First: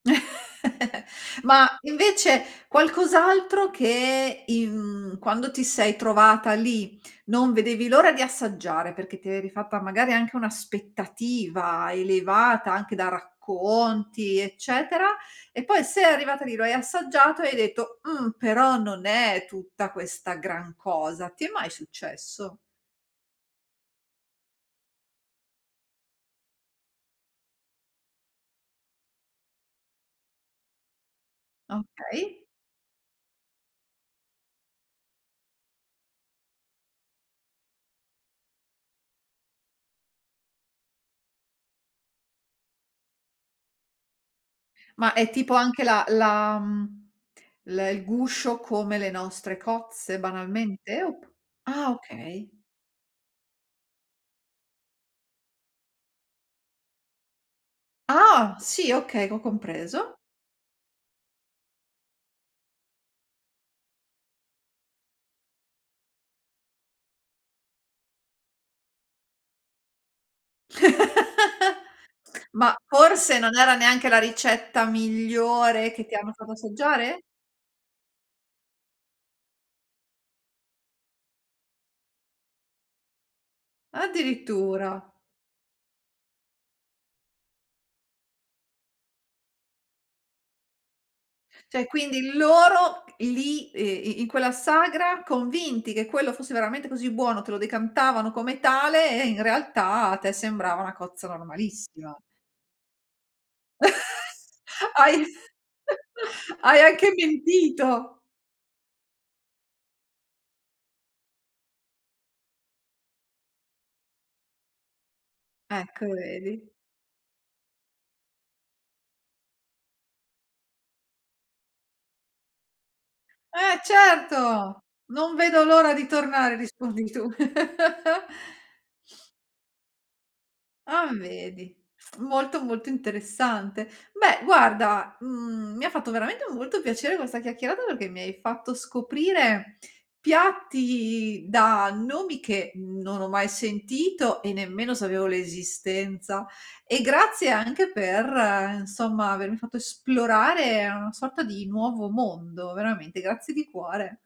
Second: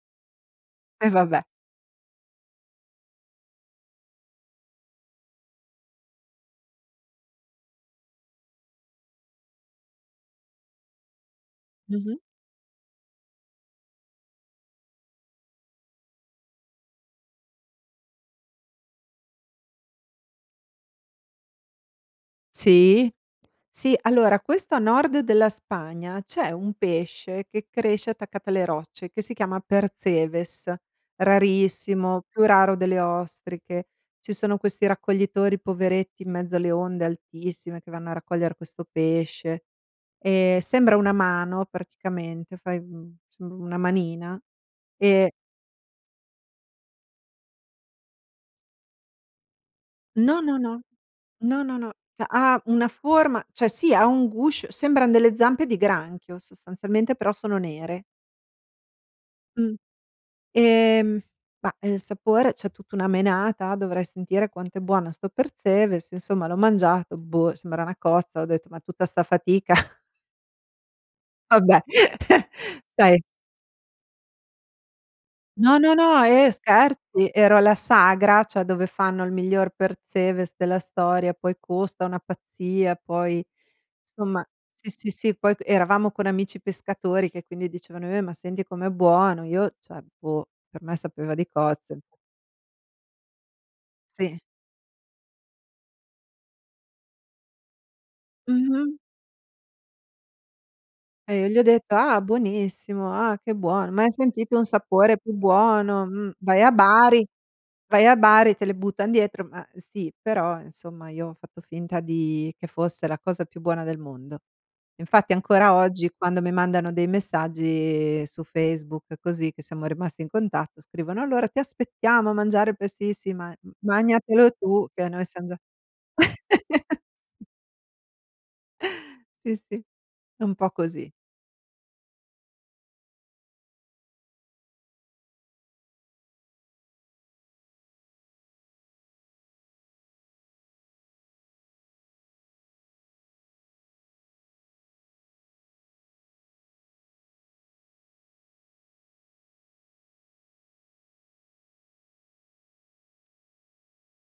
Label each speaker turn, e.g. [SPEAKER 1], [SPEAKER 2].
[SPEAKER 1] E vabbè.
[SPEAKER 2] Ma invece qualcos'altro che in quando ti sei trovata lì non vedevi l'ora di assaggiare perché ti eri fatta magari anche un'aspettativa
[SPEAKER 1] Mh-mh.
[SPEAKER 2] elevata anche da racconti eccetera. E poi sei arrivata lì, lo hai assaggiato e hai detto: "Mh, però, non è tutta questa gran cosa." Ti è mai successo?
[SPEAKER 1] Sì, sì, allora questo a nord della Spagna, c'è un pesce che cresce attaccato alle rocce che si chiama Percebes, rarissimo,
[SPEAKER 2] Okay.
[SPEAKER 1] più raro delle ostriche. Ci sono questi raccoglitori poveretti in mezzo alle onde altissime che vanno a raccogliere questo pesce. Ehm sembra una mano praticamente, fai, uhm, insomma una manina
[SPEAKER 2] Ma è
[SPEAKER 1] e
[SPEAKER 2] tipo anche la la mhmm, l il guscio come le nostre cozze
[SPEAKER 1] No, no, no.
[SPEAKER 2] banalmente? Op
[SPEAKER 1] No, no,
[SPEAKER 2] Ah
[SPEAKER 1] no.
[SPEAKER 2] okay.
[SPEAKER 1] Ha una forma cioè sì, ha un guscio sembran delle zampe di granchio sostanzialmente, però sono nere.
[SPEAKER 2] Ah sì, okay, ho
[SPEAKER 1] Mh.
[SPEAKER 2] compreso.
[SPEAKER 1] Ehm, ma il sapore, c'è tutta una menata, dovrei sentire quanto è buona sto Percebes, insomma l'ho mangiato, boh, sembra una cozza. Ho detto, ma tutta sta fatica? Vabbè,
[SPEAKER 2] Ma
[SPEAKER 1] dai.
[SPEAKER 2] forse non era neanche la ricetta
[SPEAKER 1] No,
[SPEAKER 2] migliore
[SPEAKER 1] no,
[SPEAKER 2] che ti
[SPEAKER 1] no,
[SPEAKER 2] hanno
[SPEAKER 1] eh
[SPEAKER 2] fatto assaggiare?
[SPEAKER 1] scherzi, ero alla sagra, cioè dove fanno il miglior Percebes, della storia, poi costa una pazzia, poi insomma, sì, sì,
[SPEAKER 2] Addirittura.
[SPEAKER 1] sì, poi eravamo con amici pescatori che quindi dicevano: "Eh, ma senti com'è buono!" Io cioè, boh, per me sapeva di
[SPEAKER 2] Cioè
[SPEAKER 1] cozze.
[SPEAKER 2] quindi loro lì, uhm, i in
[SPEAKER 1] Sì.
[SPEAKER 2] quella sagra, convinti che quello fosse veramente così buono, te lo decantavano come
[SPEAKER 1] Mh-mh.
[SPEAKER 2] tale e in realtà a te sembrava una cozza
[SPEAKER 1] E gli ho detto:
[SPEAKER 2] normalissima.
[SPEAKER 1] "Ah buonissimo, ah che buono, mai sentito un sapore
[SPEAKER 2] Hai
[SPEAKER 1] più buono." Mh. Vai a
[SPEAKER 2] hai anche
[SPEAKER 1] Bari vai a
[SPEAKER 2] mentito.
[SPEAKER 1] Bari, te le buttano dietro ma, sì, però insomma io ho fatto finta di che fosse la cosa più buona del mondo. Infatti ancora
[SPEAKER 2] Ecco,
[SPEAKER 1] oggi quando mi
[SPEAKER 2] vedi.
[SPEAKER 1] mandano dei messaggi su Facebook così che siamo rimasti in contatto scrivono: "Allora ti aspettiamo a mangiare il Percebes" "Sì,
[SPEAKER 2] E
[SPEAKER 1] magnatelo
[SPEAKER 2] certo,
[SPEAKER 1] tu che a noi
[SPEAKER 2] non
[SPEAKER 1] siamo già"
[SPEAKER 2] vedo l'ora di tornare rispondi tu.
[SPEAKER 1] Sì, sì, è un po'
[SPEAKER 2] A
[SPEAKER 1] così.
[SPEAKER 2] vedi, molto, molto interessante. Beh guarda, mhmm, mi ha fatto veramente molto piacere questa chiacchierata perché mi hai fatto scoprire piatti da nomi che non ho mai sentito e nemmeno sapevo l'esistenza. E grazie anche per insomma avermi fatto esplorare una sorta di nuovo mondo, veramente. Grazie di cuore.